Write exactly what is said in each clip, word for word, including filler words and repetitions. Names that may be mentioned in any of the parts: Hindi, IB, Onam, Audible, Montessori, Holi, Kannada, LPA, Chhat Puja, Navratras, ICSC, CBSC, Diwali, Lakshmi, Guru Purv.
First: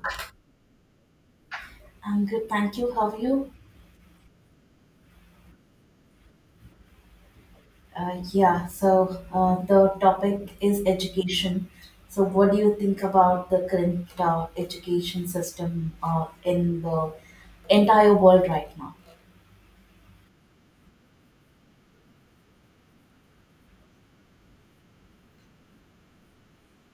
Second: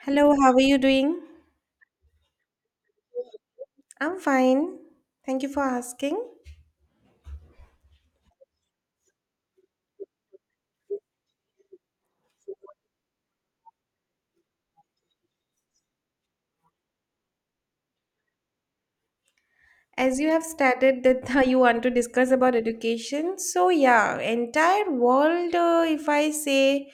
Hello, how are you doing? I'm good, thank you. How are you? I'm fine. Thank you for asking. Uh, yeah, so uh, the topic is education. So, what do you think about the current uh, education system uh, in the entire world right now? As you have started that you want to discuss about education, so yeah, entire world, uh, if I say,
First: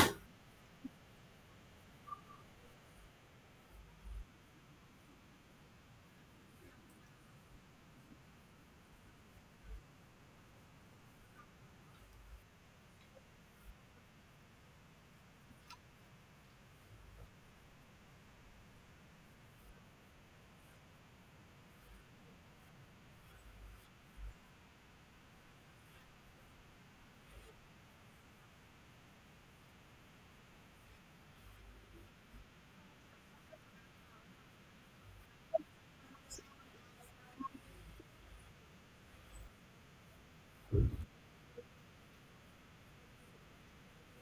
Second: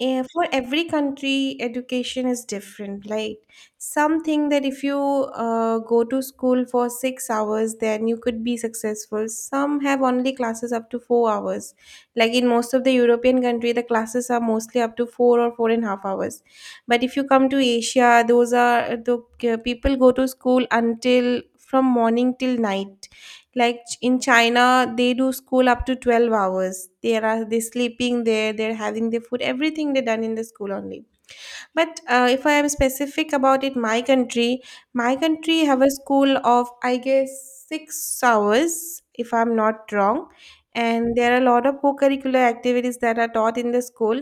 eh, for every country, education is different. Like something that if you uh, go to school for six hours, then you could be successful. Some have only classes up to four hours. Like in most of the European country, the classes are mostly up to four or four and a half hours, but if you come to asia, those are the uh, people go to school until from morning till night, like ch- in china they do school up to twelve hours. They are they sleeping there, they're having their food, everything they done in the school only. But uh, if I am specific about it, my country, my country have a school of I guess six hours, if I'm not wrong, and there are a lot of co-curricular activities that are taught in the school,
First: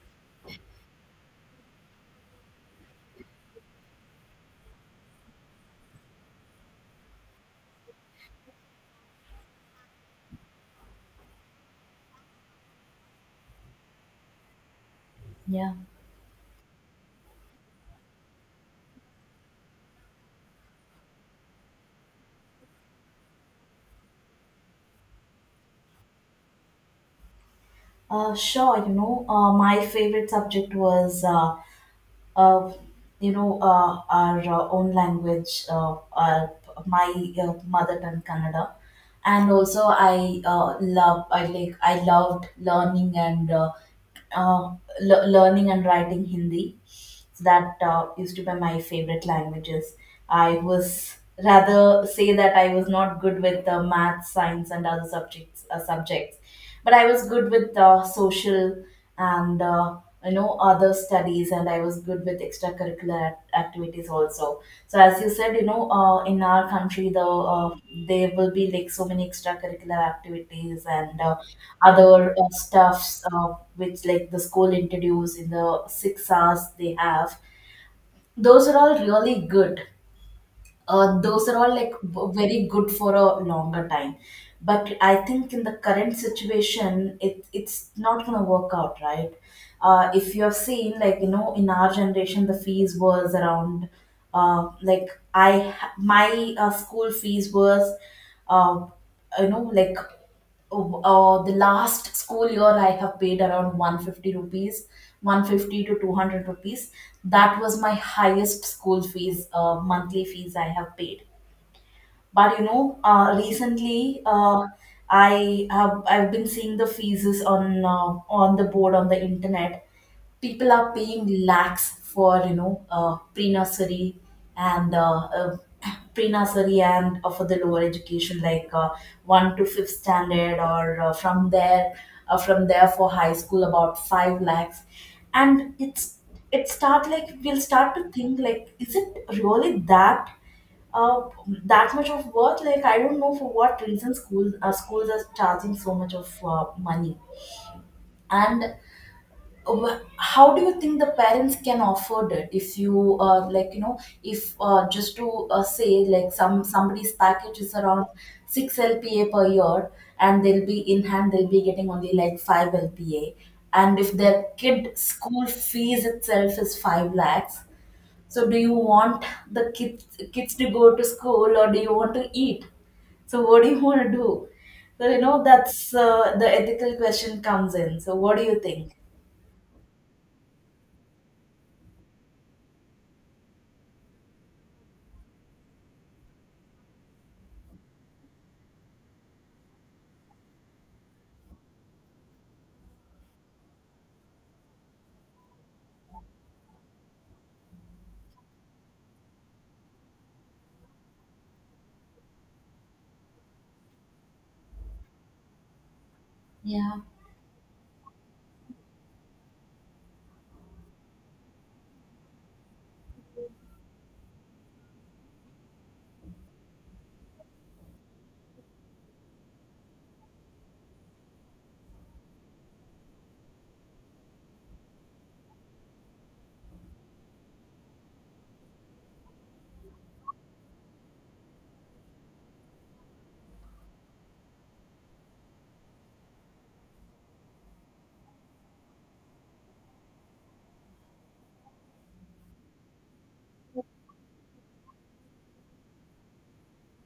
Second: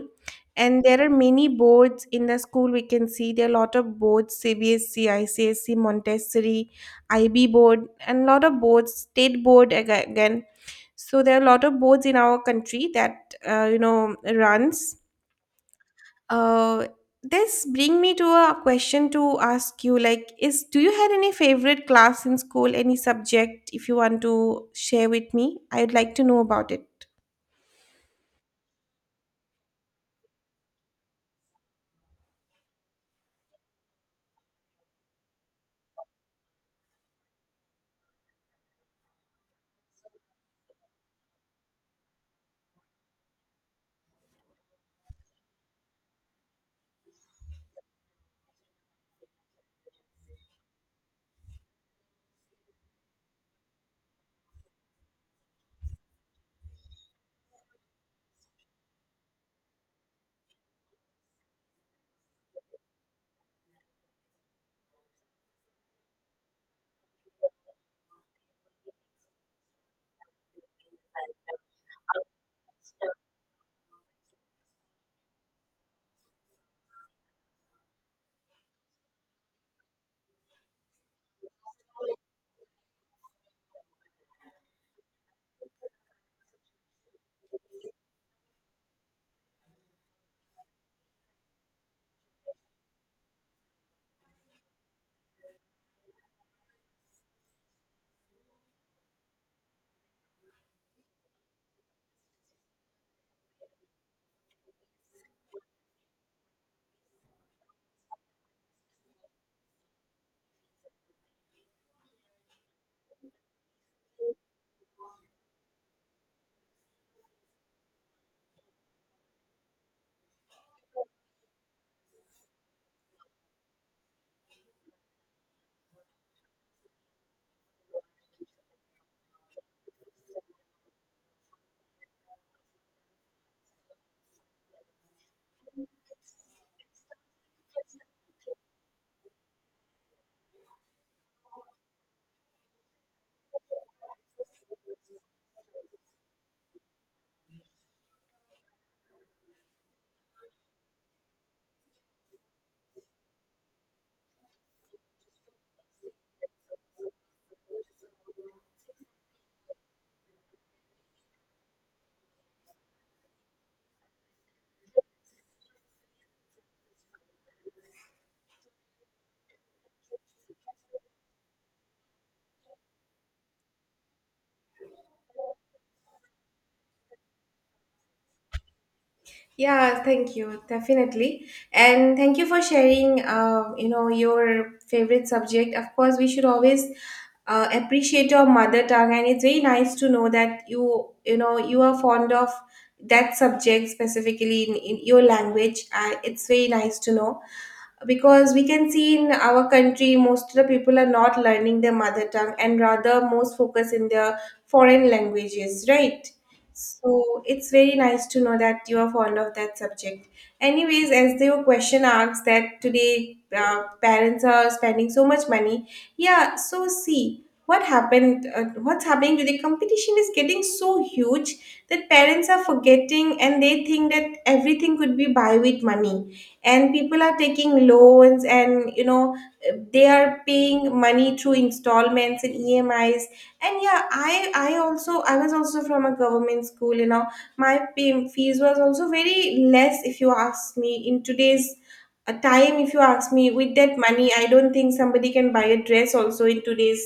and there are many boards in the school. We can see there are a lot of boards: C B S C, I C S C, Montessori, I B board, and a lot of boards, state board aga- again. So there are a lot of boards in our country that uh, you know runs. Yeah, uh, this bring me to a question to ask you, like, is do you had any favorite class in school, any subject, if you want to share with me, I would like to know about it. uh, sure. You know, uh, my favorite subject was uh, uh, you know, uh, our uh, own language, uh, our, my uh, mother tongue, Kannada. And also, I uh, love, I like, I loved learning and uh, uh, le- learning and writing Hindi. So that uh, used to be my favorite languages. I was Rather say that I was not good with uh, math, science, and other subjects. Uh, subjects, but I was good with uh, social and uh, you know, other studies, and I was good with with extracurricular act- activities also. So as you said, you know, uh, in our country the uh, there will be like so many extracurricular activities and uh, other uh, stuffs, uh, which like the school introduce in the six hours they have. Those are all really good. Uh, those are all like b- very good for a longer time, but I think in the current situation it it's not going to work out, right? Uh, if you have seen, like, you know, in our generation the fees was around, uh, like i ha- my uh, school fees was, uh, you know like uh, uh, the last school year I have paid around one hundred fifty rupees, one hundred fifty to two hundred rupees. That was my highest school fees, uh, monthly fees I have paid. But you know, uh, recently uh, I have I've been seeing the fees on uh, on the board, on the internet. People are paying lakhs for, you know, uh, pre-nursery and uh, uh, pre-nursery and uh, for the lower education like uh, one to fifth standard, or uh, from there uh, from there for high school about five lakhs, and it's it start like, we'll start to think, like, is it really that uh, that much of worth? Like, I don't know for what reason schools uh, schools are charging so much of uh, money, and wh- how do you think the parents can afford it? If you, uh, like, you know, if uh, just to uh, say, like, some somebody's package is around six L P A per year, and they'll be in hand, they'll be getting only like five L P A, and if their kid school fees itself is five lakhs, so do you want the kids kids to go to school, or do you want to eat? So what do you want to do? So you know, that's uh, the ethical question comes in. So what do you think? Yeah, thank you, definitely. And thank you for sharing, uh, you know, your favorite subject. Of course, we should always uh, appreciate your mother tongue, and it's very nice to know that you, you know, you are fond of that subject specifically in, in your language. Uh, it's very nice to know, because we can see in our country most of the people are not learning their mother tongue and rather most focus in their foreign languages, right? Yeah, So it's very nice to know that you are fond of that subject. Anyways, as the question asks that today uh, parents are spending so much money. Yeah, so see what happened, uh, what's happening to the competition is getting so huge that parents are forgetting and they think that everything could be buy with money, and people are taking loans and, you know, they are paying money through installments and emis. And yeah, i i also i was also from a government school, you know. My pay, fees was also very less. If you ask me in today's uh, time, if you ask me with that money, I don't think somebody can buy a dress also in today's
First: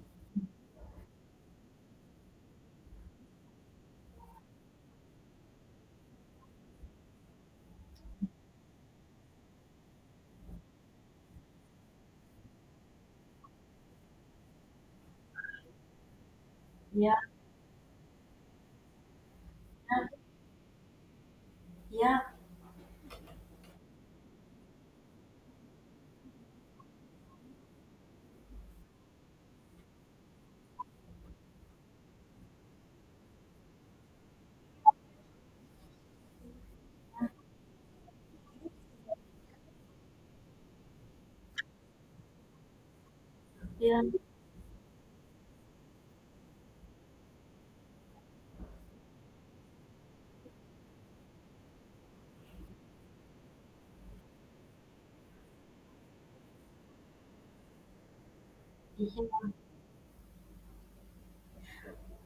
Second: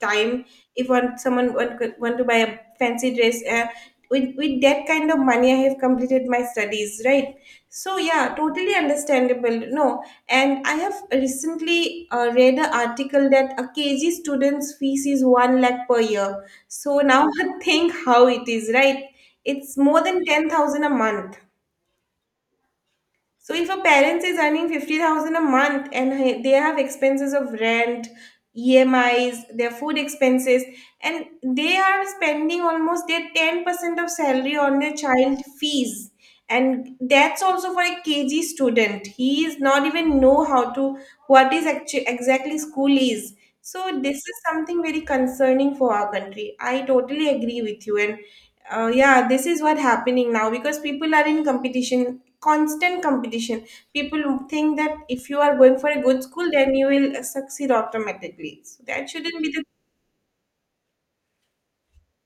time. If one someone want, want to buy a fancy dress, uh, with with that kind of money I have completed my studies, right? So yeah, totally understandable, no. And I have recently uh, read an article that a kg student's fees is one lakh per year. So yeah, now think how it is, right? It's more than ten thousand a month. yeah, So if a parent is earning fifty thousand a month and he- they have expenses of rent, E M Is, their food expenses, and they are spending almost their ten percent of salary on their child fees. And that's also for a K G student. He is not even know how to what is actu- exactly school is. So yeah. this is something very concerning for our country. I totally agree with you, and uh, yeah, this is what happening now because people are in competition, constant competition. People think that if you are going for a good school, then you will uh, succeed automatically. So that shouldn't be the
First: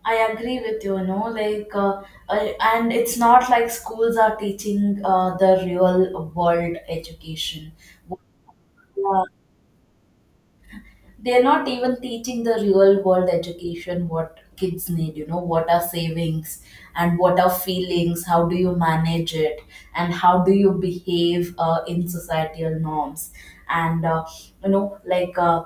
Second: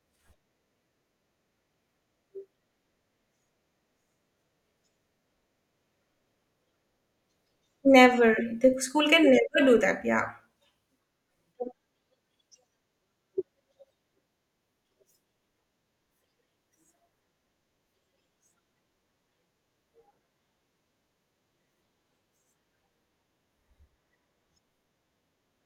I agree with you, you know, like, uh, I, and it's not like schools are teaching uh, the real world education. What? never. The school can uh, never do that. Yeah. they're not even teaching the real world education what kids need. You know, what are savings, and what are feelings? How do you manage it, and how do you behave uh, in societal norms, and uh, you know like uh,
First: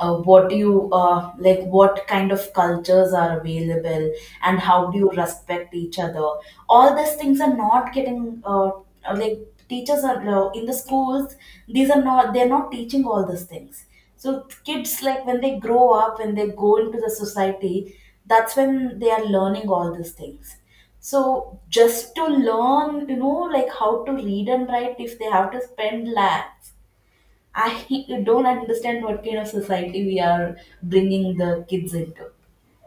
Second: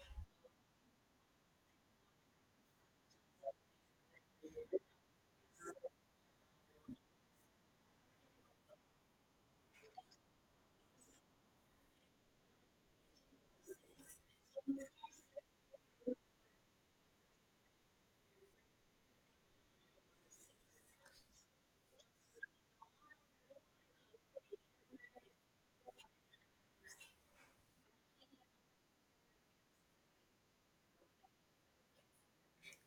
uh, what you uh, like what kind of cultures are available, and how do you respect each other? All these things are not getting, uh, uh, like, teachers are uh, in the schools, these are not they're not teaching all these things. So kids, like, when they grow up, when they go into the society, that's when they are learning all these things. So just to learn, you know, like, how to read and write, if they have to spend lakhs, I don't understand what kind of society we are bringing the kids into.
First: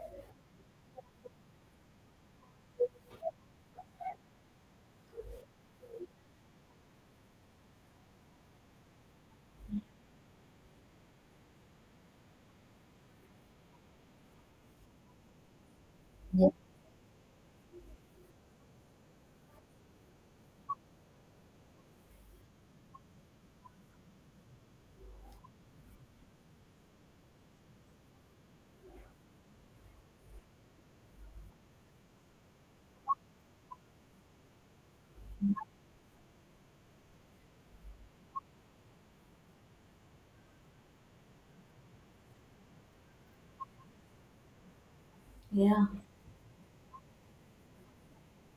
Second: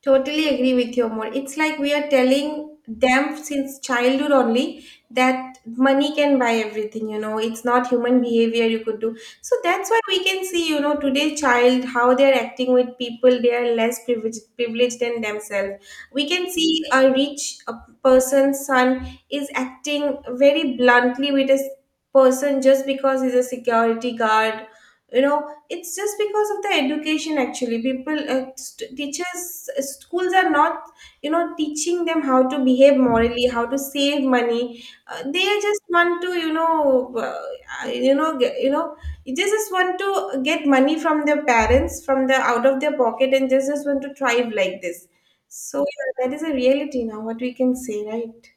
Totally agree with you more. It's like we are telling them since childhood only that money can buy everything, you know, it's not human behavior you could do. So that's why we can see, you know, today child how they're acting with people, they are less privileged privileged than themselves. We Yeah. can see a rich uh, person's son is acting very bluntly with a s- person just because he's a security guard. You know, it's just because of the education. Actually people uh, st- teachers uh, schools are not, you know, teaching them how to behave morally, how to save money. Uh, they just want to, you know, uh, uh, you know get, you know, they just want to get money from their parents, from the out of their pocket, and just just want to thrive like this. So Yeah. yeah, that is a reality now, what we can say, right?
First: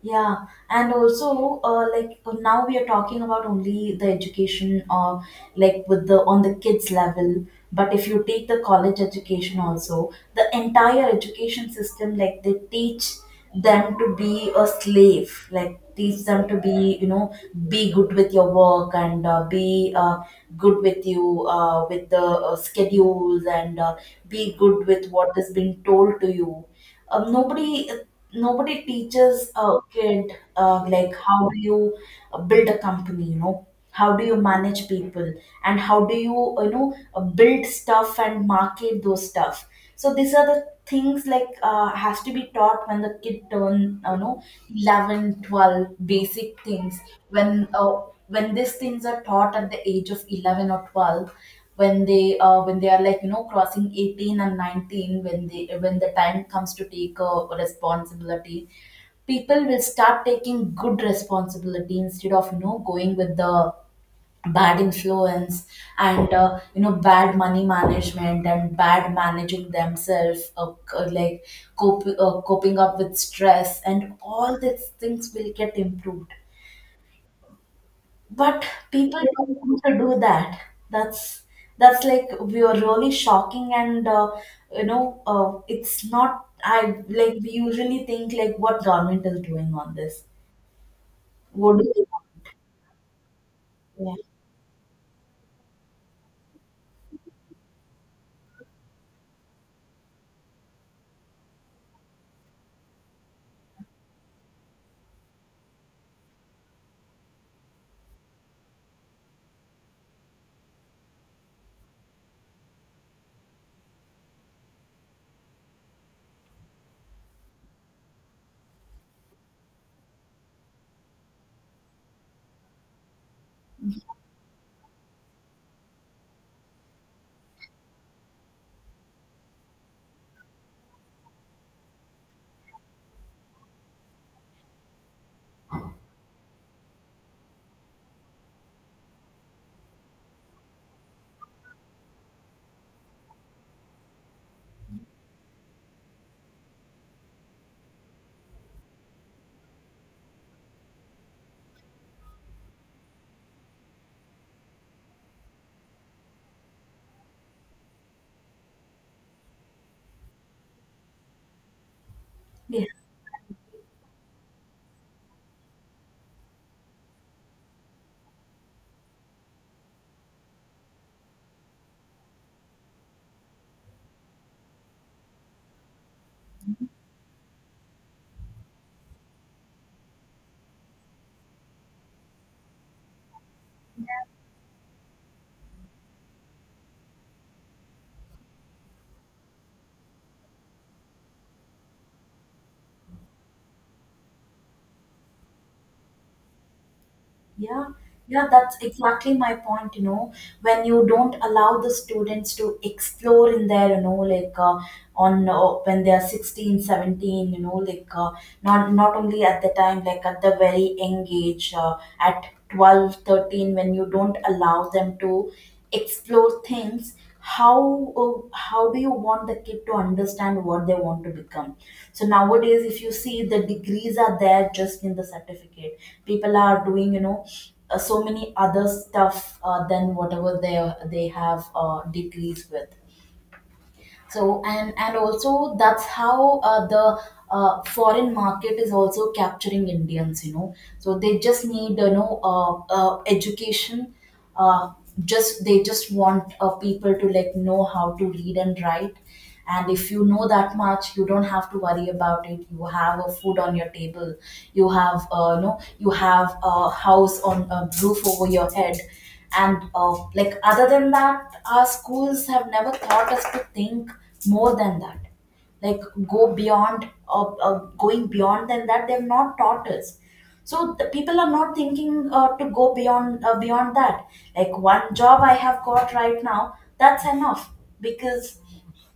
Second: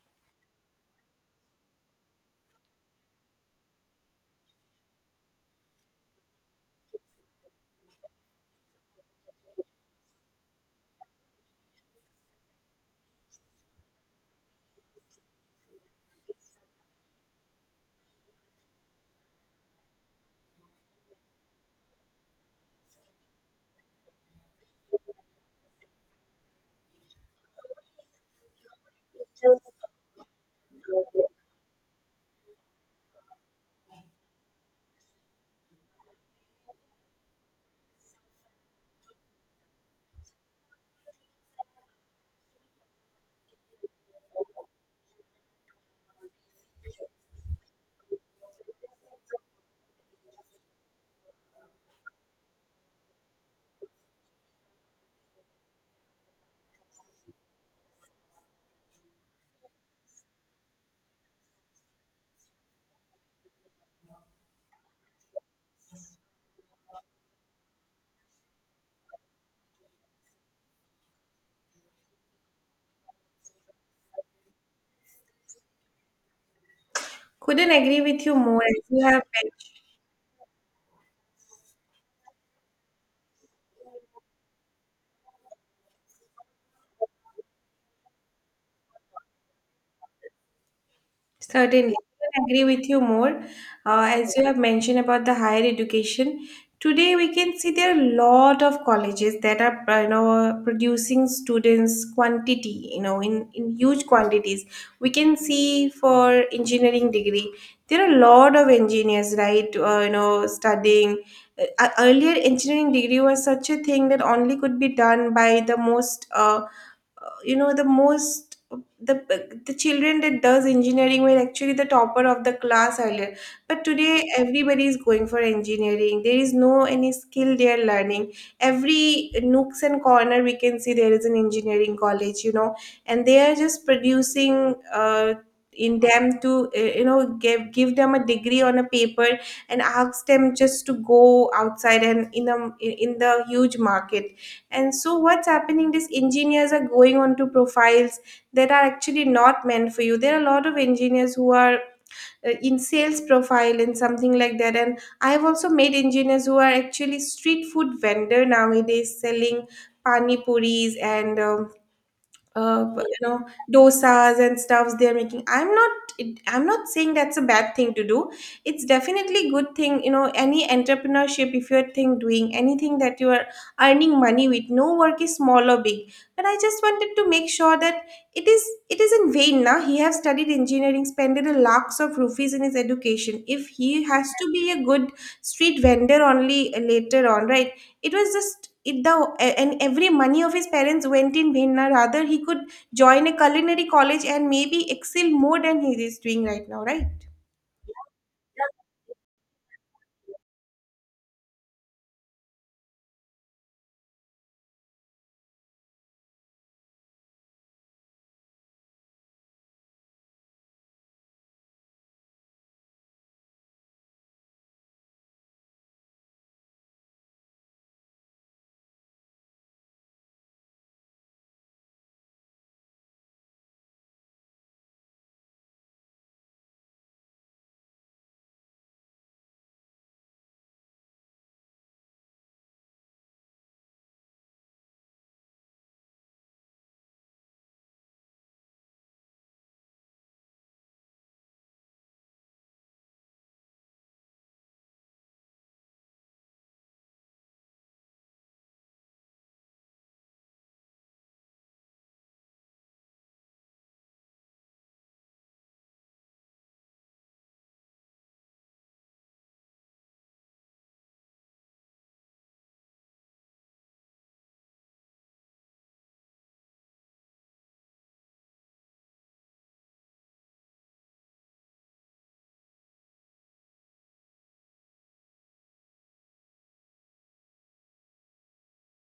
Yeah, and also, uh, like uh, now we are talking about only the education, or like, with the on the kids level. But if you take the college education also, the entire education system, like, they teach them to be a slave, like, teach them to be, you know, be good with your work, and uh, be uh, good with you uh, with the uh, schedules, and uh, be good with what is being told to you. Um, nobody nobody teaches a kid, uh, like, how do you uh, build a company, you know, how do you manage people, and how do you, you know, uh, build stuff and market those stuff? So these are the things, like, uh, has to be taught when the kid turn, you know, eleven, twelve, basic things. when uh, when these things are taught at the age of eleven or twelve, when they uh, when they are, like, you know, crossing eighteen and nineteen, when they when the time comes to take a responsibility, people will start taking good responsibility instead of, you know, going with the bad influence, and uh, you know, bad money management, and bad managing themselves, uh, c- like cope, uh, coping up with stress, and all these things will get improved. Couldn't agree with you more, But as you people have don't mentioned. want to do that. That's that's like, we are really shocking, and uh, you know, uh, it's not. I Like, we usually think, like, what government is doing on this? What do Certainly, they want? I agree with you more. Uh, Yeah. as you have mentioned about the higher education, today we can see there are a lot of colleges that are, uh, you know, producing students quantity, you know, in, in huge quantities. We can see for engineering degree, there are a lot of engineers, right, uh, you know, studying. Uh, uh, earlier, engineering degree was such a thing that only could be done by the most uh, uh, you know, the most the the children that does engineering were actually the topper of the class earlier, but today everybody is going for engineering. There is no any skill they are learning. Every nooks and corner we can see there is an engineering college, you know, and they are just producing uh, in them to, uh, you know, give give them a degree on a paper and ask them just to go outside and in a in the huge market. And so, what's happening is engineers are going onto profiles that are actually not meant for you. There are a lot of engineers who are uh, in sales profile and something like that. And I have also met engineers who are actually street food vendor nowadays, selling pani puris and um, Yeah. uh, you know, dosas and stuffs they're making. I'm not it, I'm not saying that's a bad thing to do. It's definitely good thing, you know. Any entrepreneurship, if you're thing doing anything that you are earning money, with no work is small or big, but I just wanted to make sure that it is it is in vain now. He have studied engineering, spent a lakhs of rupees in his education, if he has to be a good street vendor only later on, right? It was just it the and every money of his parents went in bhinna, rather he could join a culinary college and maybe excel more than he is doing right now, right? Yeah, yeah, that's exactly my point, you know, when you don't allow the students to explore in there, you know, like uh, on uh, when they are sixteen, seventeen, you know, like uh, not not only at the time, like, at the very young age, uh, at twelve, thirteen, when you don't allow them to explore things, how uh, how do you want the kid to understand what they want to become? So nowadays if you see, the degrees are there just in the certificate. People are doing, you know, uh, so many other stuff uh, than whatever they they have uh, degrees with. So and and also, that's how uh, the uh, foreign market is also capturing Indians, you know. So they just need, you know, uh, uh, education. uh, just they just want uh, people to, like, know how to read and write, and if you know that much, you don't have to worry about it. You have a food on your table, you have, uh, you know you have a house, on a roof over your head. And uh, like, other than that, our schools have never taught us to think more than that. Like, go beyond uh, uh, going beyond than that, they've not taught us. So the people are not thinking, uh, to go beyond, uh, beyond that. Like, one job I have got right now, that's enough, because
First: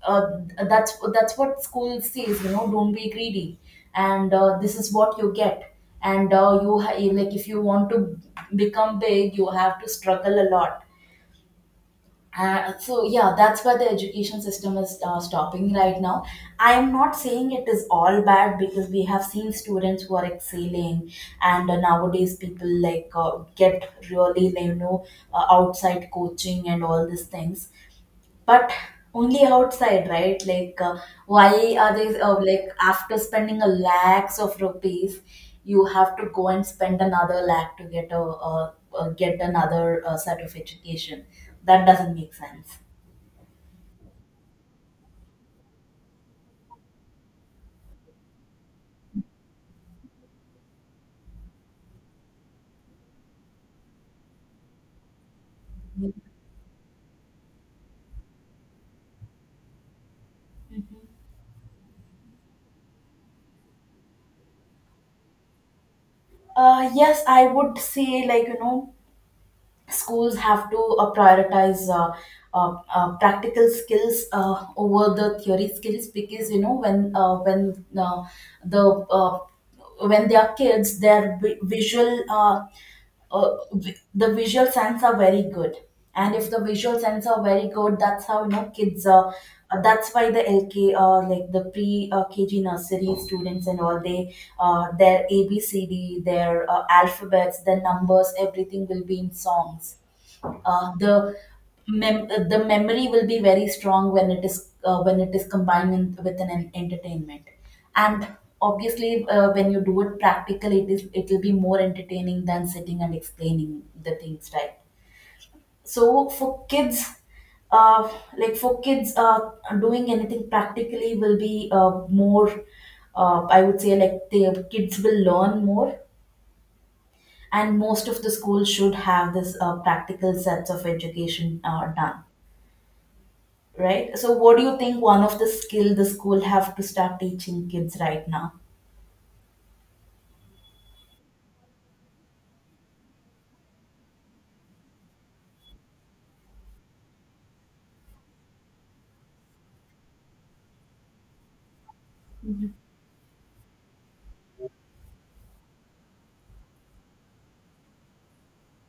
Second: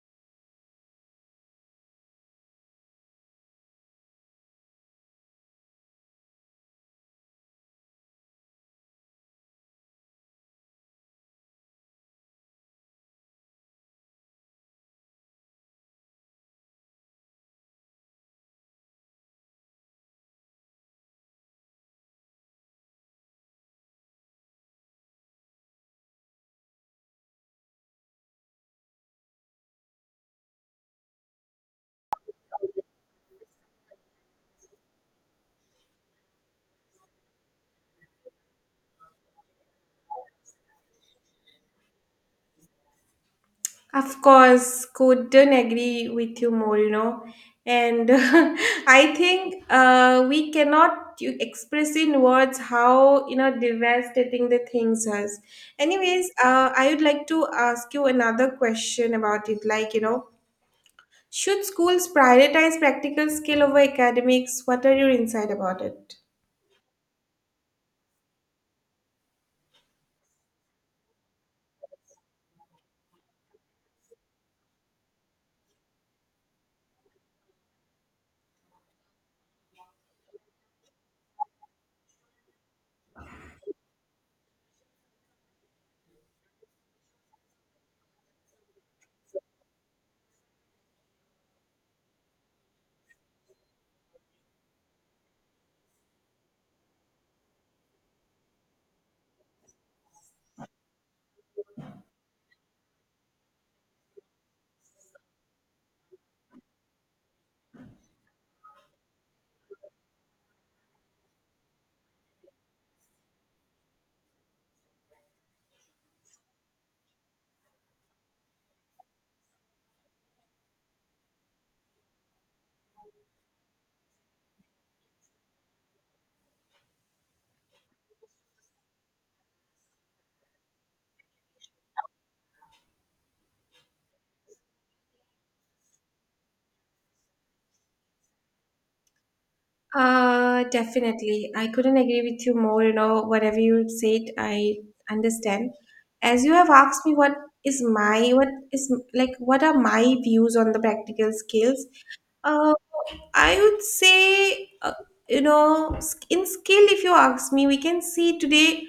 uh, that's that's what school says, you know, don't be greedy. And uh, this is what you get. And uh, you ha- you- like, if you want to become big, you have to struggle a lot. Uh, so yeah, that's where the education system is uh, stopping right now. I am not saying it is all bad, because we have seen students who are excelling. And uh, nowadays people, like, uh, get really, you know, uh, outside coaching and all these things. But only outside, right? Like uh, why are they, uh, like, after spending a lakhs of rupees, you have to go and spend another lakh to get a uh, uh, get another uh, set of education? That doesn't make sense. Of course, couldn't agree with you more, you know. And I think uh, we cannot you- express in words how, you know, devastating the things are. Anyways, uh, I would like to ask you another question about it. Like, you know, should schools prioritize practical skill over academics? What are your insight about it? Uh, yes, I would say, like, you know, schools have to uh, prioritize uh, uh, uh, practical skills uh, over the theory skills, because you know, when uh, when uh, the uh, when they are kids, their vi- visual, uh, uh, vi- the visual sense are very good. And if the visual sense are very good, that's how, you know, kids are uh, that's why the lk uh, like, the pre, uh, kg nursery students and all, they, uh, their abcd, their uh, alphabets, their numbers, everything will be in songs. uh, the mem- uh, the memory will be very strong when it is uh, when it is combined in, with an, en- entertainment. And obviously uh, when you do it practically, it is it will be more entertaining than sitting and explaining the things, right? So for kids uh, like, for kids, uh, doing anything practically will be, uh, more uh, I would say, like, the kids will learn more. And most of the schools should have this uh, practical sets of education uh, done. Right? So what do you think, one of the skill the school have to start teaching kids right now? Uh, definitely, I couldn't agree with you more. You know, whatever you said, I understand. As you have asked me, what is my, what is like, what are my views on the practical skills? Uh, Mhm. I would say, uh, you know, sk- in skill, if you ask me, we can see today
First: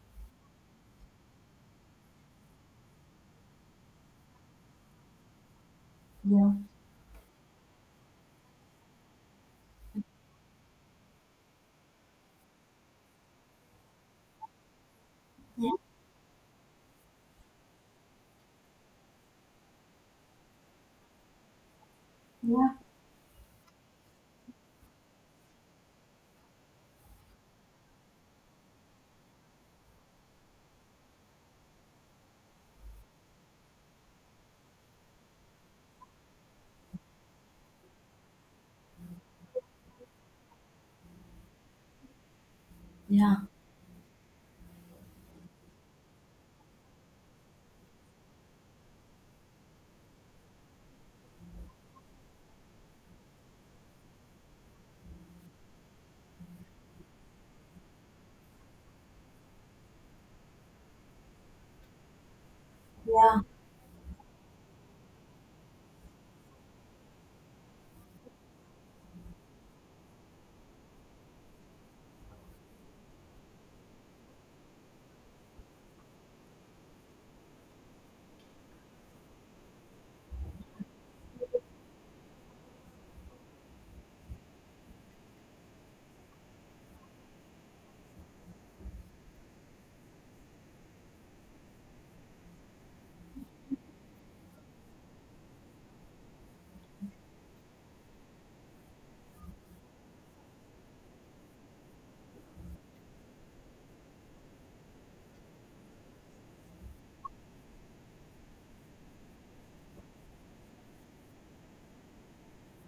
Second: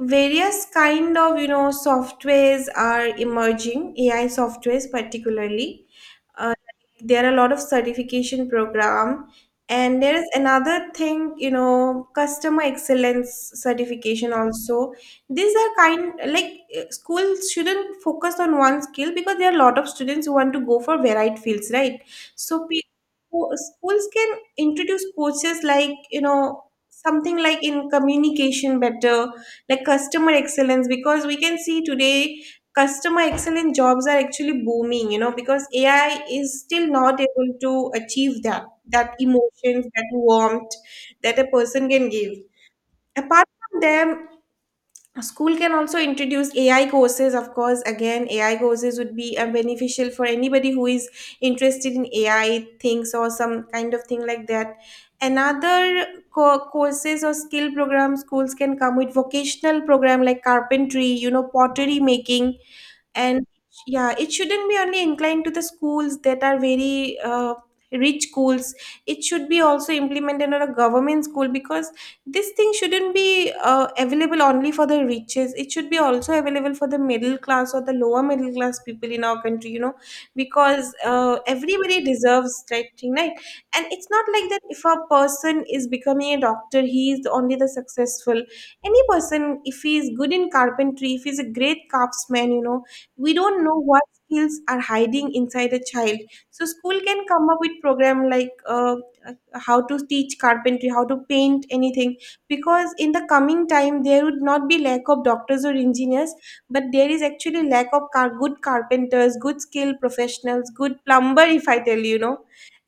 various kind of, you know, softwares are emerging, ai softwares particularly. Yeah. Uh, there are a lot of certification program, and there is another thing, you know, customer excellence certification also. These are Yeah, kind like, uh, schools shouldn't focus on one skill because there are a lot of students who want to go for varied fields, right? So yeah, pe- who- schools can introduce courses like, you know, something like in communication better, like customer excellence, because we can see today customer excellent jobs are actually booming, you know, because ai is still not able to achieve that, that emotions, that warmth that a person can give. Apart from them, a school can also introduce ai courses. Of course, again, ai courses would be uh, beneficial for anybody who is interested in ai things or some kind of thing like that. Another co- courses or skill program, schools can come with vocational program like carpentry, you know, pottery making, yeah, and yeah, it shouldn't be only inclined to the schools that are very uh, rich schools. It should be also implemented on a government school because this thing shouldn't be uh, available only for the riches. It should be also available for the middle class or the lower middle class people in our country, you know, because uh, everybody deserves that thing, right? And it's not like that if a person is becoming a doctor, he is only the successful. Any person, if he is good in carpentry, if he's a great craftsman, you know, we don't know what skills are hiding inside a child. So school can come up with program like, uh, how to teach carpentry, how to paint anything, because in the coming time there would not be lack of doctors or engineers. But there is actually lack of car- good carpenters, good skilled professionals, good plumber, if I tell you, you know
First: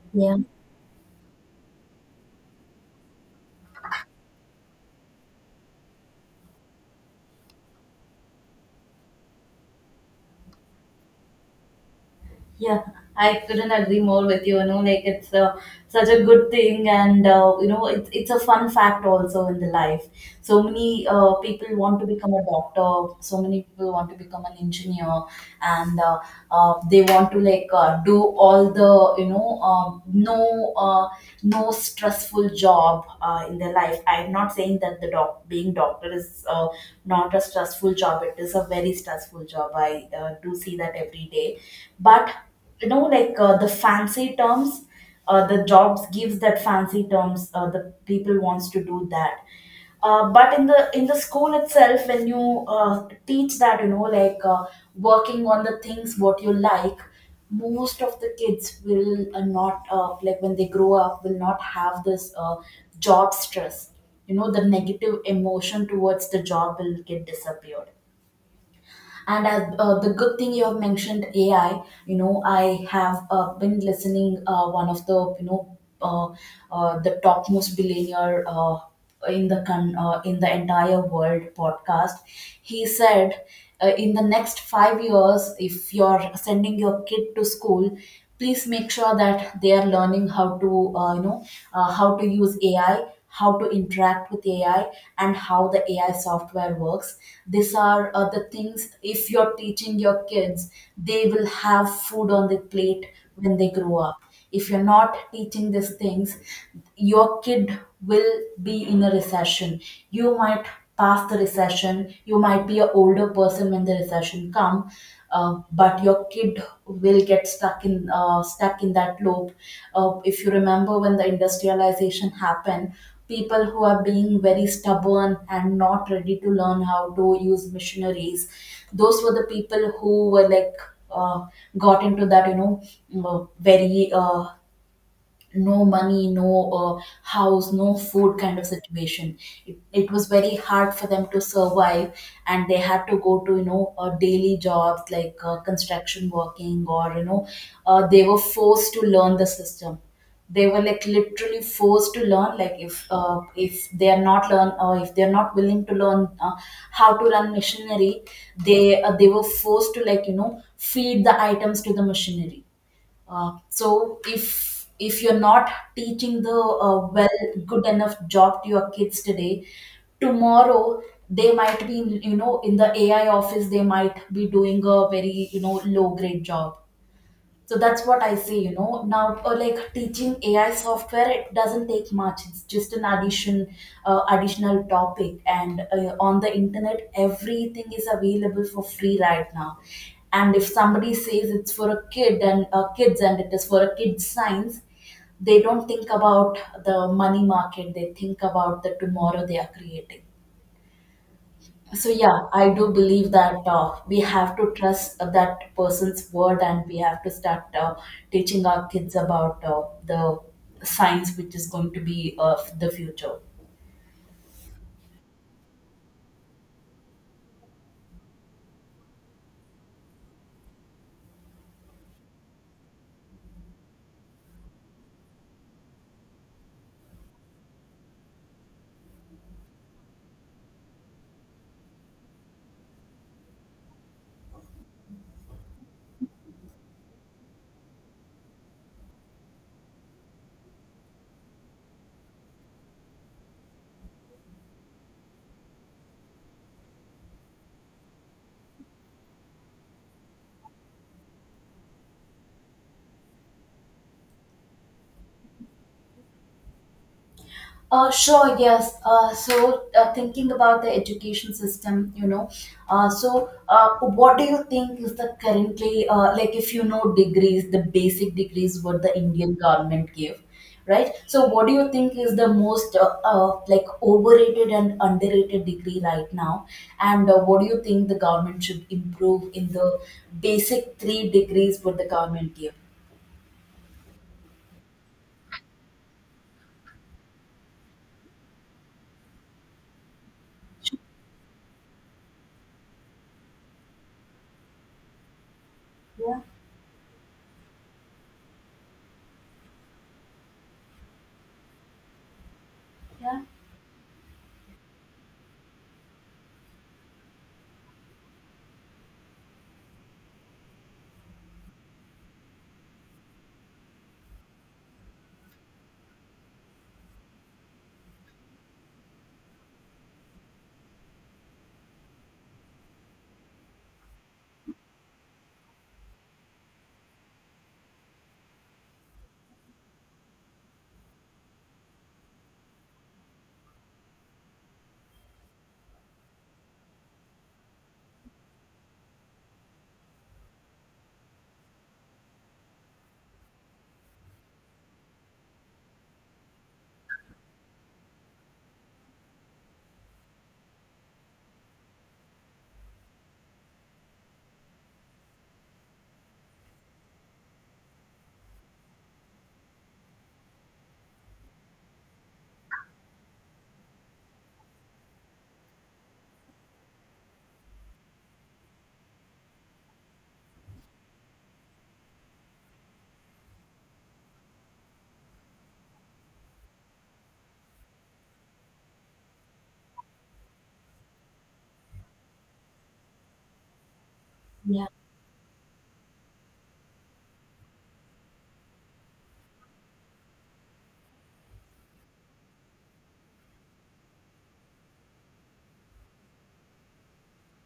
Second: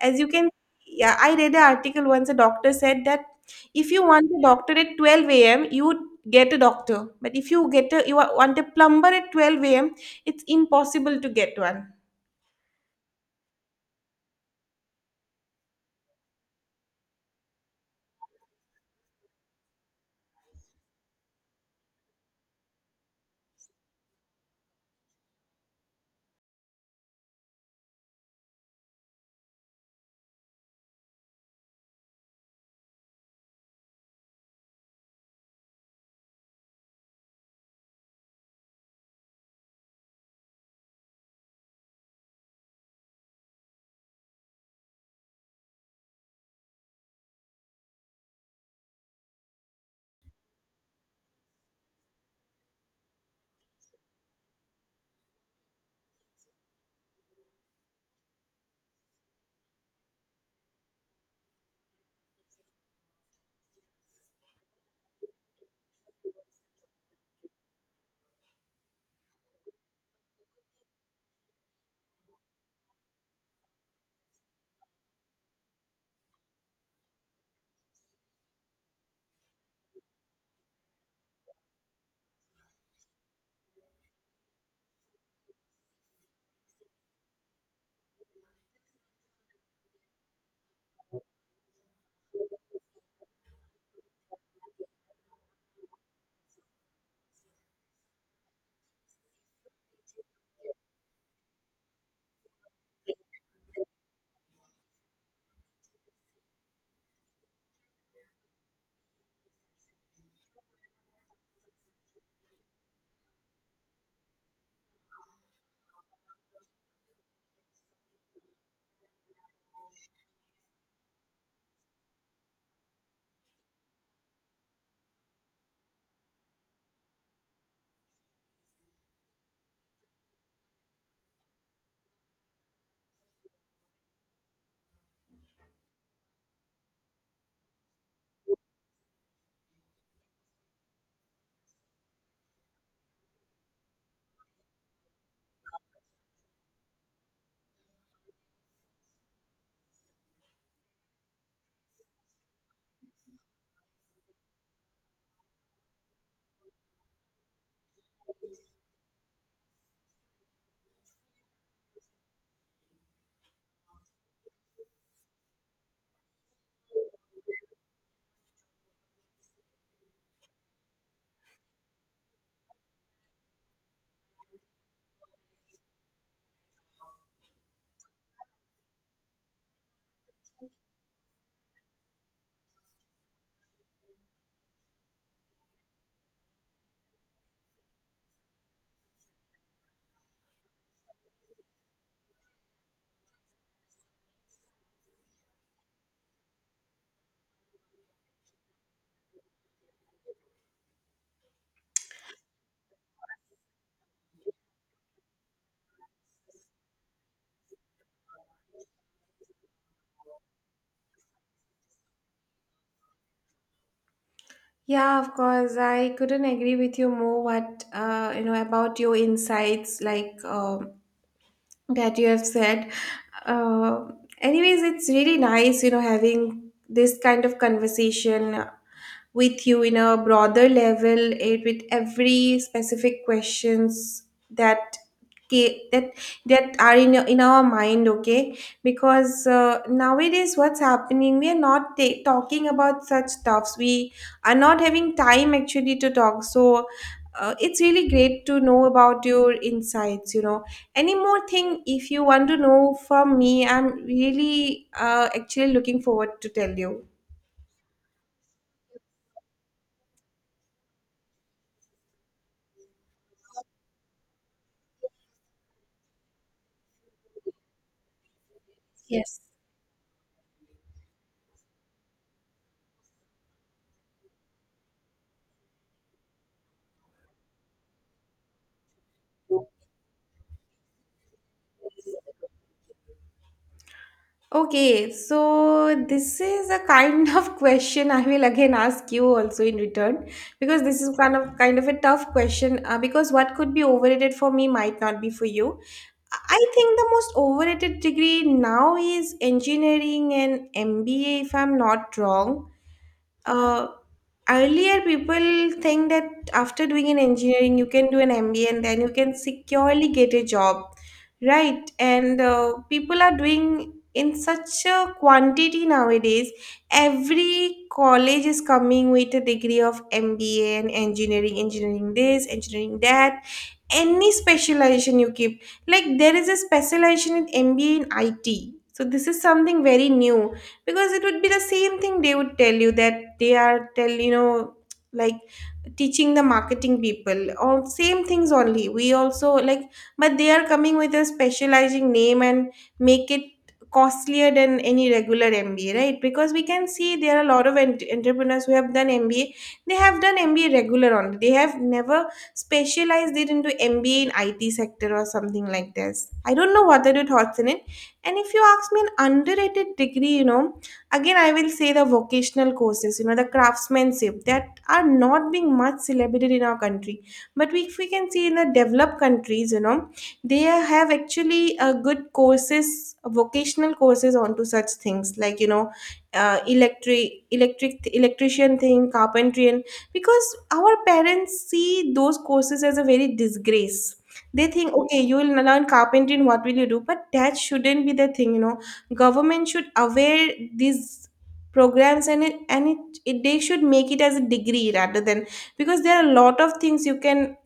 as you yeah. can Yeah, I read an article once. A doctor said that if you want a doctor at twelve a.m, you would get a doctor, but if you get a you wa- want a plumber at twelve a.m, it's impossible to get one. Yeah, I couldn't agree more with you. You know, like, it's uh, such a good thing, and uh, you know, it's it's a fun fact also in the life. So many uh, people want to become a doctor. So many people want to become an engineer, and uh, uh, they want to, like, uh, do all the, you know, um, no uh, no stressful job uh, in their life. I'm not saying that the doc being doctor is uh, not a stressful job. It is a very stressful job. I uh, do see that every day, but you know, like, uh, the fancy terms, uh, the jobs gives that fancy terms, uh, the people wants to do that, uh, but in the in the school itself. When you uh, teach that, you know like, uh, working on the things what you like, most of the kids will uh, not, uh, like, when they grow up, will not have this uh, job stress. You know, the negative emotion towards the job will get disappeared. And as, uh, the good thing you have mentioned, A I. You know, I have uh, been listening, uh, one of the, you know uh, uh, the topmost billionaire, uh, in the con- uh, in the entire world podcast. He said, uh, in the next five years, if you're sending your kid to school, please make sure that they are learning how to uh, you know uh, how to use A I, how to interact with A I, and how the A I software works. These are uh, the things. If you're teaching your kids, they will have food on their plate when they grow up. If you're not teaching these things, your kid will be in a recession. You might pass the recession. You might be an older person when the recession come, uh, but your kid will get stuck in uh, stuck in that loop. Uh, if you remember when the industrialization happened, people who are being very stubborn and not ready to learn how to use machineries, those were the people who were like, uh, got into that, you know uh, very, uh, no money, no uh, house, no food kind of situation. It, it was very hard for them to survive, and they had to go to, you know, uh, daily jobs like uh, construction working, or you know, uh, they were forced to learn the system. They were like literally forced to learn. Like, if uh, if they are not learn, or if they are not willing to learn uh, how to run machinery, they uh, they were forced to, like, you know, feed the items to the machinery. Uh, so if if you're not teaching the uh, well good enough job to your kids today, tomorrow they might be, you know, in the A I office, they might be doing a very, you know, low grade job. So that's what I say, you know. Now, uh, like teaching A I software, it doesn't take much. It's just an addition, uh, additional topic. And uh, on the internet, everything is available for free right now. And if somebody says it's for a kid, and uh, kids, and it is for a kid's science, they don't think about the money market. They think about the tomorrow they are creating. So yeah, I do believe that uh, we have to trust uh, that person's word, and we have to start uh, teaching our kids about uh, the science which is going to be of the future. Yeah, of course. I couldn't agree with you more what uh, you know about your insights like um, that you have said. Uh, Anyways, it's really nice, you know, having this kind of conversation with you in a broader level, it with every specific questions that ca- that that are in your- in our mind, okay? Because uh, nowadays what's happening, we are not ta- talking about such stuffs, we are not having time actually to talk. So uh, it's really great to know about your insights, you know. Any more thing if you want to know from me, I'm really uh, actually looking forward to tell you. Uh, sure, yes. Uh, so, uh, thinking about the education system, you know, uh, so uh, what do you think is the currently, uh, like, if you know degrees, the basic degrees what the Yes. Indian government gave, right? So, what do you think is the most uh, uh, like overrated and underrated degree right now? And uh, what do you think the government should improve in the basic three degrees what the government gave? Okay, so this is a kind of question I will again ask you also in return, because this is kind of kind of a tough question, uh, because what could be overrated for me might not be for you. Yeah, I I think the most overrated degree now is engineering and M B A, if I'm not wrong. yeah, uh, Earlier people think that after doing an engineering you can do an MBA and then you can securely get a job, right? And uh, people are doing in such a quantity nowadays. Every college is coming with a degree of MBA and engineering, engineering this engineering that, any specialization you keep. Like there is a specialization in MBA in it, so this is something very new. Because it would be the same thing, they would tell you that they are tell you know, like teaching the marketing people or same things only we also, like, but they are coming with a specializing name and make it costlier than any regular MBA, right? Because we can see there are a lot of ent- entrepreneurs who have done MBA. They have done MBA regular only, they have never specialized it into MBA in IT sector or something like this. I don't know what are your thoughts in it. And if you ask me an underrated degree, you know, again I will say the vocational courses, you know, the craftsmanship that are not being much celebrated in our country. But we, if we can see in the developed countries, you know, they have actually uh, good courses, vocational courses onto such things like, you know, uh, electric electric electrician thing, carpentry, and because our parents see those courses as a very disgrace. They yeah. think, okay, you will learn carpentry and what will you do, but that shouldn't be the thing, you know. Government should aware these programs, and it, and it, it they should make it as a degree rather than, because there are a lot of things you can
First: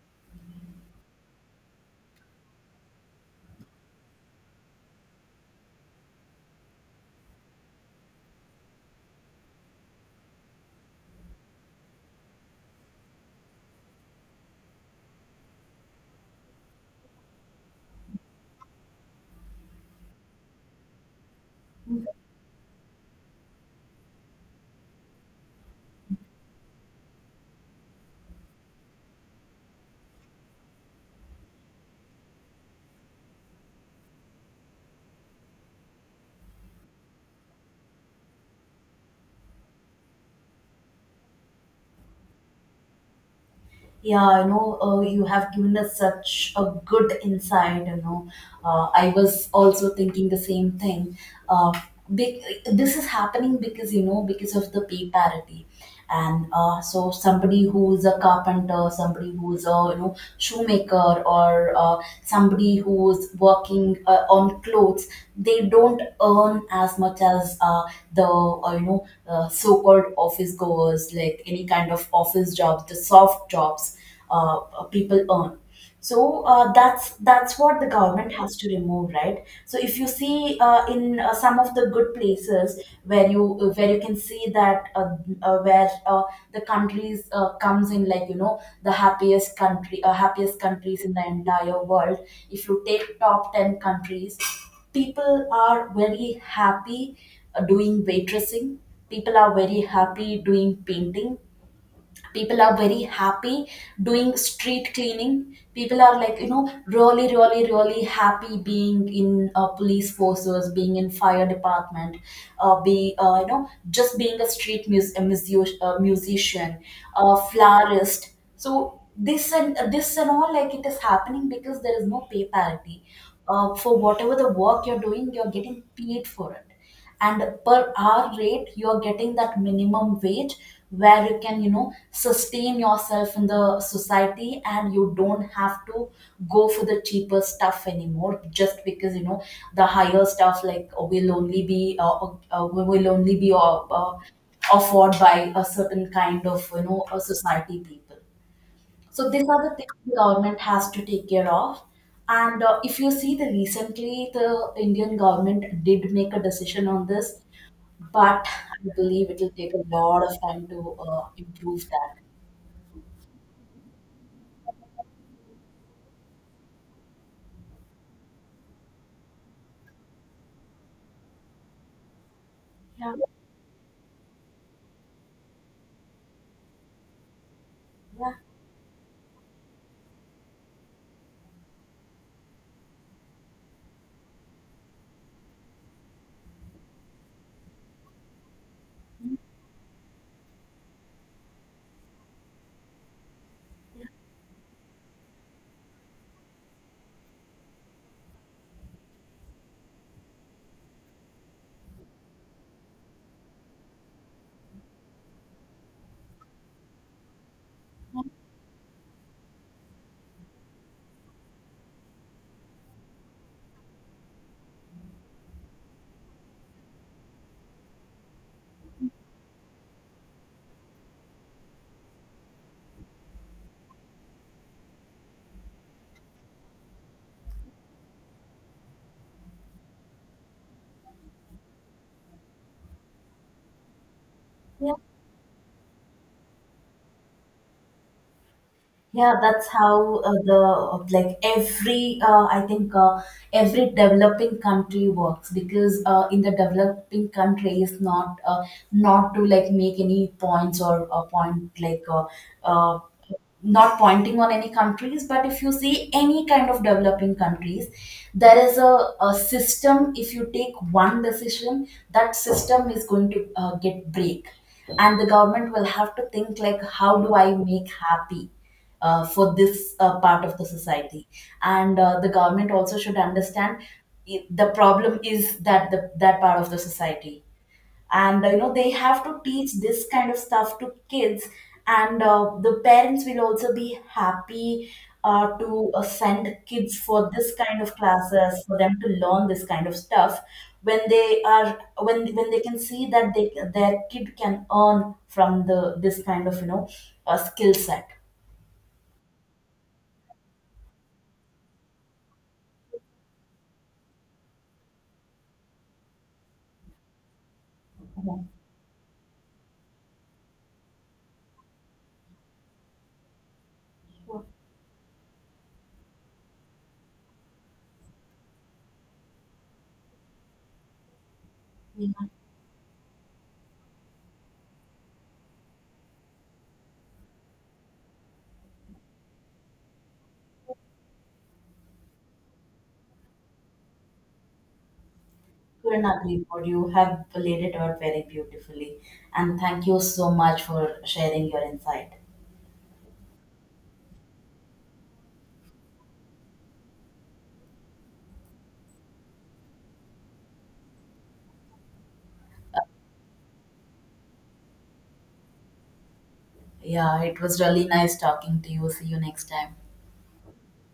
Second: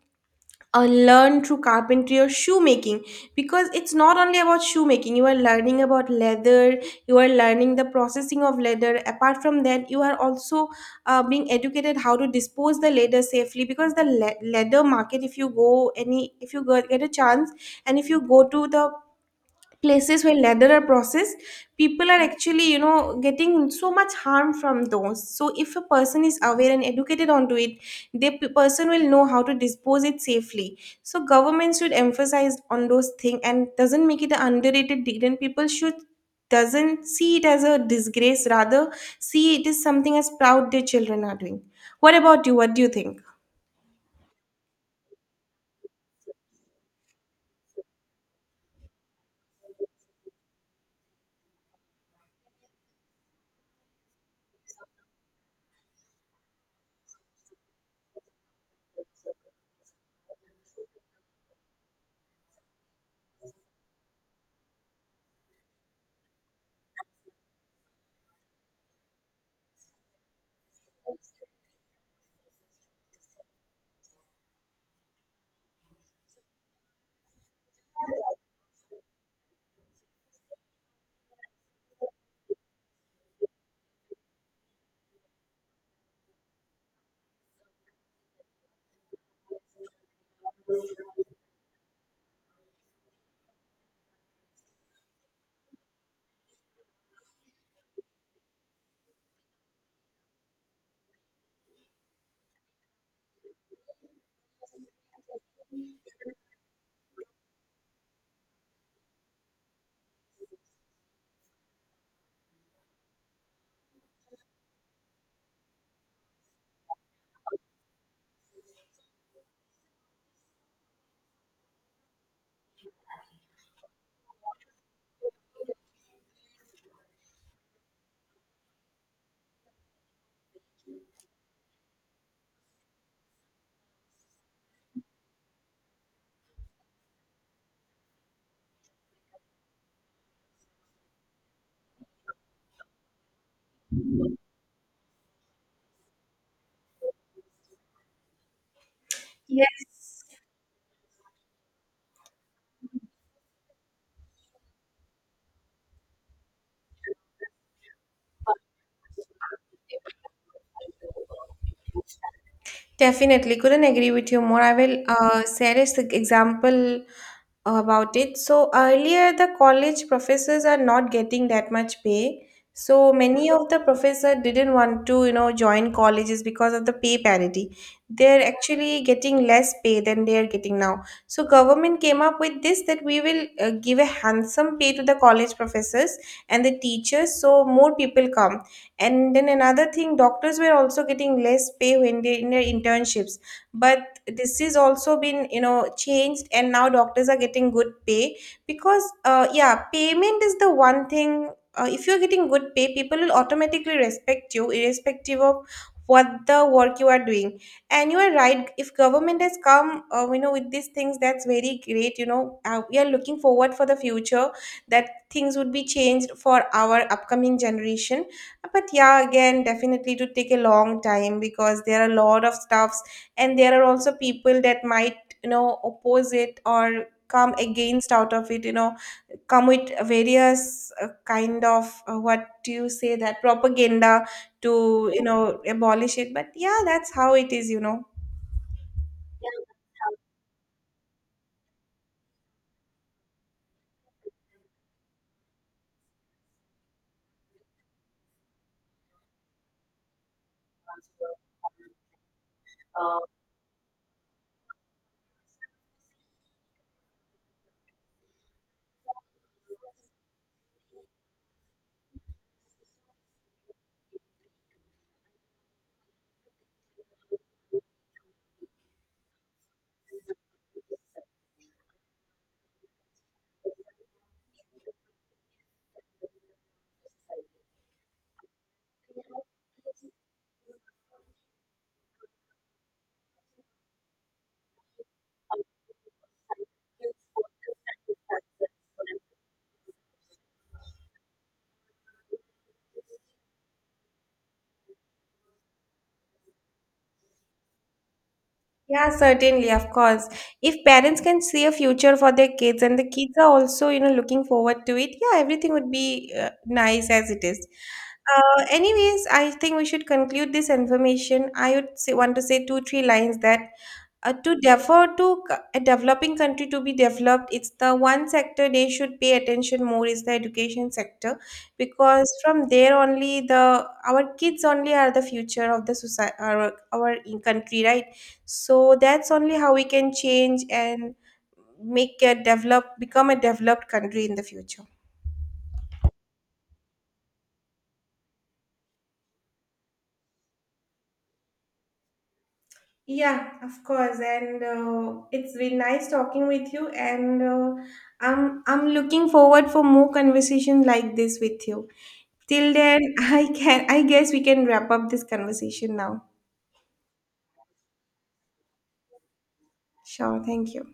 uh, learn through carpentry or shoemaking. Because it's not only about shoemaking, you are learning about leather, you are learning the processing of leather. Apart from that, you are also uh, being educated how to dispose the leather safely. Because the le- leather market, if you go any, if you go, get a chance, and if you go to the places where leather are processed, people are actually, you know, getting so much harm from those. So if a person is aware and educated onto it, the p- person will know how to dispose it safely. So government should emphasize on those things and doesn't make it an underrated deed, and people should doesn't see it as a disgrace, rather see it as something as proud their children are doing. What about you, what do you think? Yeah, you know, uh, you have given us such a good insight. You know, uh, I was also thinking the same thing. Uh, be- this is happening because, you know, because of the pay parity. And uh, so somebody who's a carpenter, somebody who's a, you know shoemaker, or uh, somebody who's working uh, on clothes, they don't earn as much as uh, the uh, you know uh, so-called office goers, like any kind of office jobs, the soft jobs, uh, uh, people earn. So uh, that's that's what the government has to remove, right? So if you see uh, in, uh, some of the good places, where you uh, where you can see that, uh, uh, where uh, the countries uh, comes in, like, you know, the happiest country uh, happiest countries in the entire world, if you take top ten countries, people are very happy uh, doing waitressing, people are very happy doing painting, people are very happy doing street cleaning. People are, like, you know, really, really, really happy being in uh, police forces, being in fire department, uh, be uh, you know just being a street mus- a musi- a musician, a florist. So this and this and all, like, it is happening because there is no pay parity. Uh, for whatever the work you're doing, you're getting paid for it, and per hour rate you are getting that minimum wage, where you can, you know, sustain yourself in the society, and you don't have to go for the cheaper stuff anymore, just because, you know, the higher stuff, like, will only be uh, uh, will only be uh, uh, afforded by a certain kind of, you know, a society people. So these are the things the Yes. government has to take care of. And uh, if you see, the recently, the Indian government did make a decision on this, but I believe it will take a lot of time to uh, improve that. Definitely, couldn't agree with you more. I will uh, share this example about it. So earlier, the college professors are not getting that much pay. So Yeah. many of the professor didn't want to, you know, join colleges because of the pay parity. Yeah, They're actually getting less pay than they are getting now. So government came up with this that we will uh, give a handsome pay to the college professors and the teachers, so more people come. And then another thing, doctors were also getting less pay when they in their internships, but this is also been, you know, changed, and now doctors are getting good pay. Because uh, yeah, payment is the one thing, uh, if you're getting good pay, people will automatically respect you irrespective of what the work you are doing. And you are right, if government has come uh, you know with these things, that's very great, you know. Uh, we are looking forward for the future, that things would be changed for our upcoming generation. But yeah, again, definitely to take a long time, because there are a lot of stuffs, and there are also people that might, you know, oppose it or come against out of it, you know, come with various uh, kind of uh, what do you say, that propaganda yeah, to, you know, abolish it. But yeah, that's how it is, you know. yeah. That's how uh, the like every uh, I think uh, every developing country works. Because uh, in the developing country is not uh, not to, like, make any points, or uh, point, like, uh, uh, not pointing on any countries. But if you see any kind of developing countries, there is a, a system. If you take one decision, that system is going to uh, get break, and the government will have to think like, how do I make happy uh, for this uh, part of the society? And uh, the government also should understand, i- the problem is that the, that part of the society. And uh, you know, they have to teach this kind of stuff to kids. And uh, the parents will also be happy uh, to uh, send kids for this kind of classes for them to learn this kind of stuff when they are when when they can see that they their kid can earn from the this kind of, you know, uh, skill set. Yeah, certainly, of course. If parents can see a future for their kids and the kids are also, you know, looking forward to it, yeah, everything would be uh, nice as it is. Uh, anyways, I think we should conclude this information. I would say, want to say two, three lines that uh, to defer to c- a developing country to be developed, it's the one sector they should pay attention more is the education sector. Because from there only, the our kids only are the future of the society, our, our in- country, right? So that's only how we can change and make a develop become a developed country in the future. I couldn't agree more. You have laid it out very beautifully, and thank you so much for sharing your insight. Yeah, of course. And uh, it's been nice talking with you, and uh, i'm i'm looking forward for more conversation like this with you. Till then, i can i guess we can wrap up this conversation now. Yeah, it was really nice talking to you. See you next time. Sure, thank you.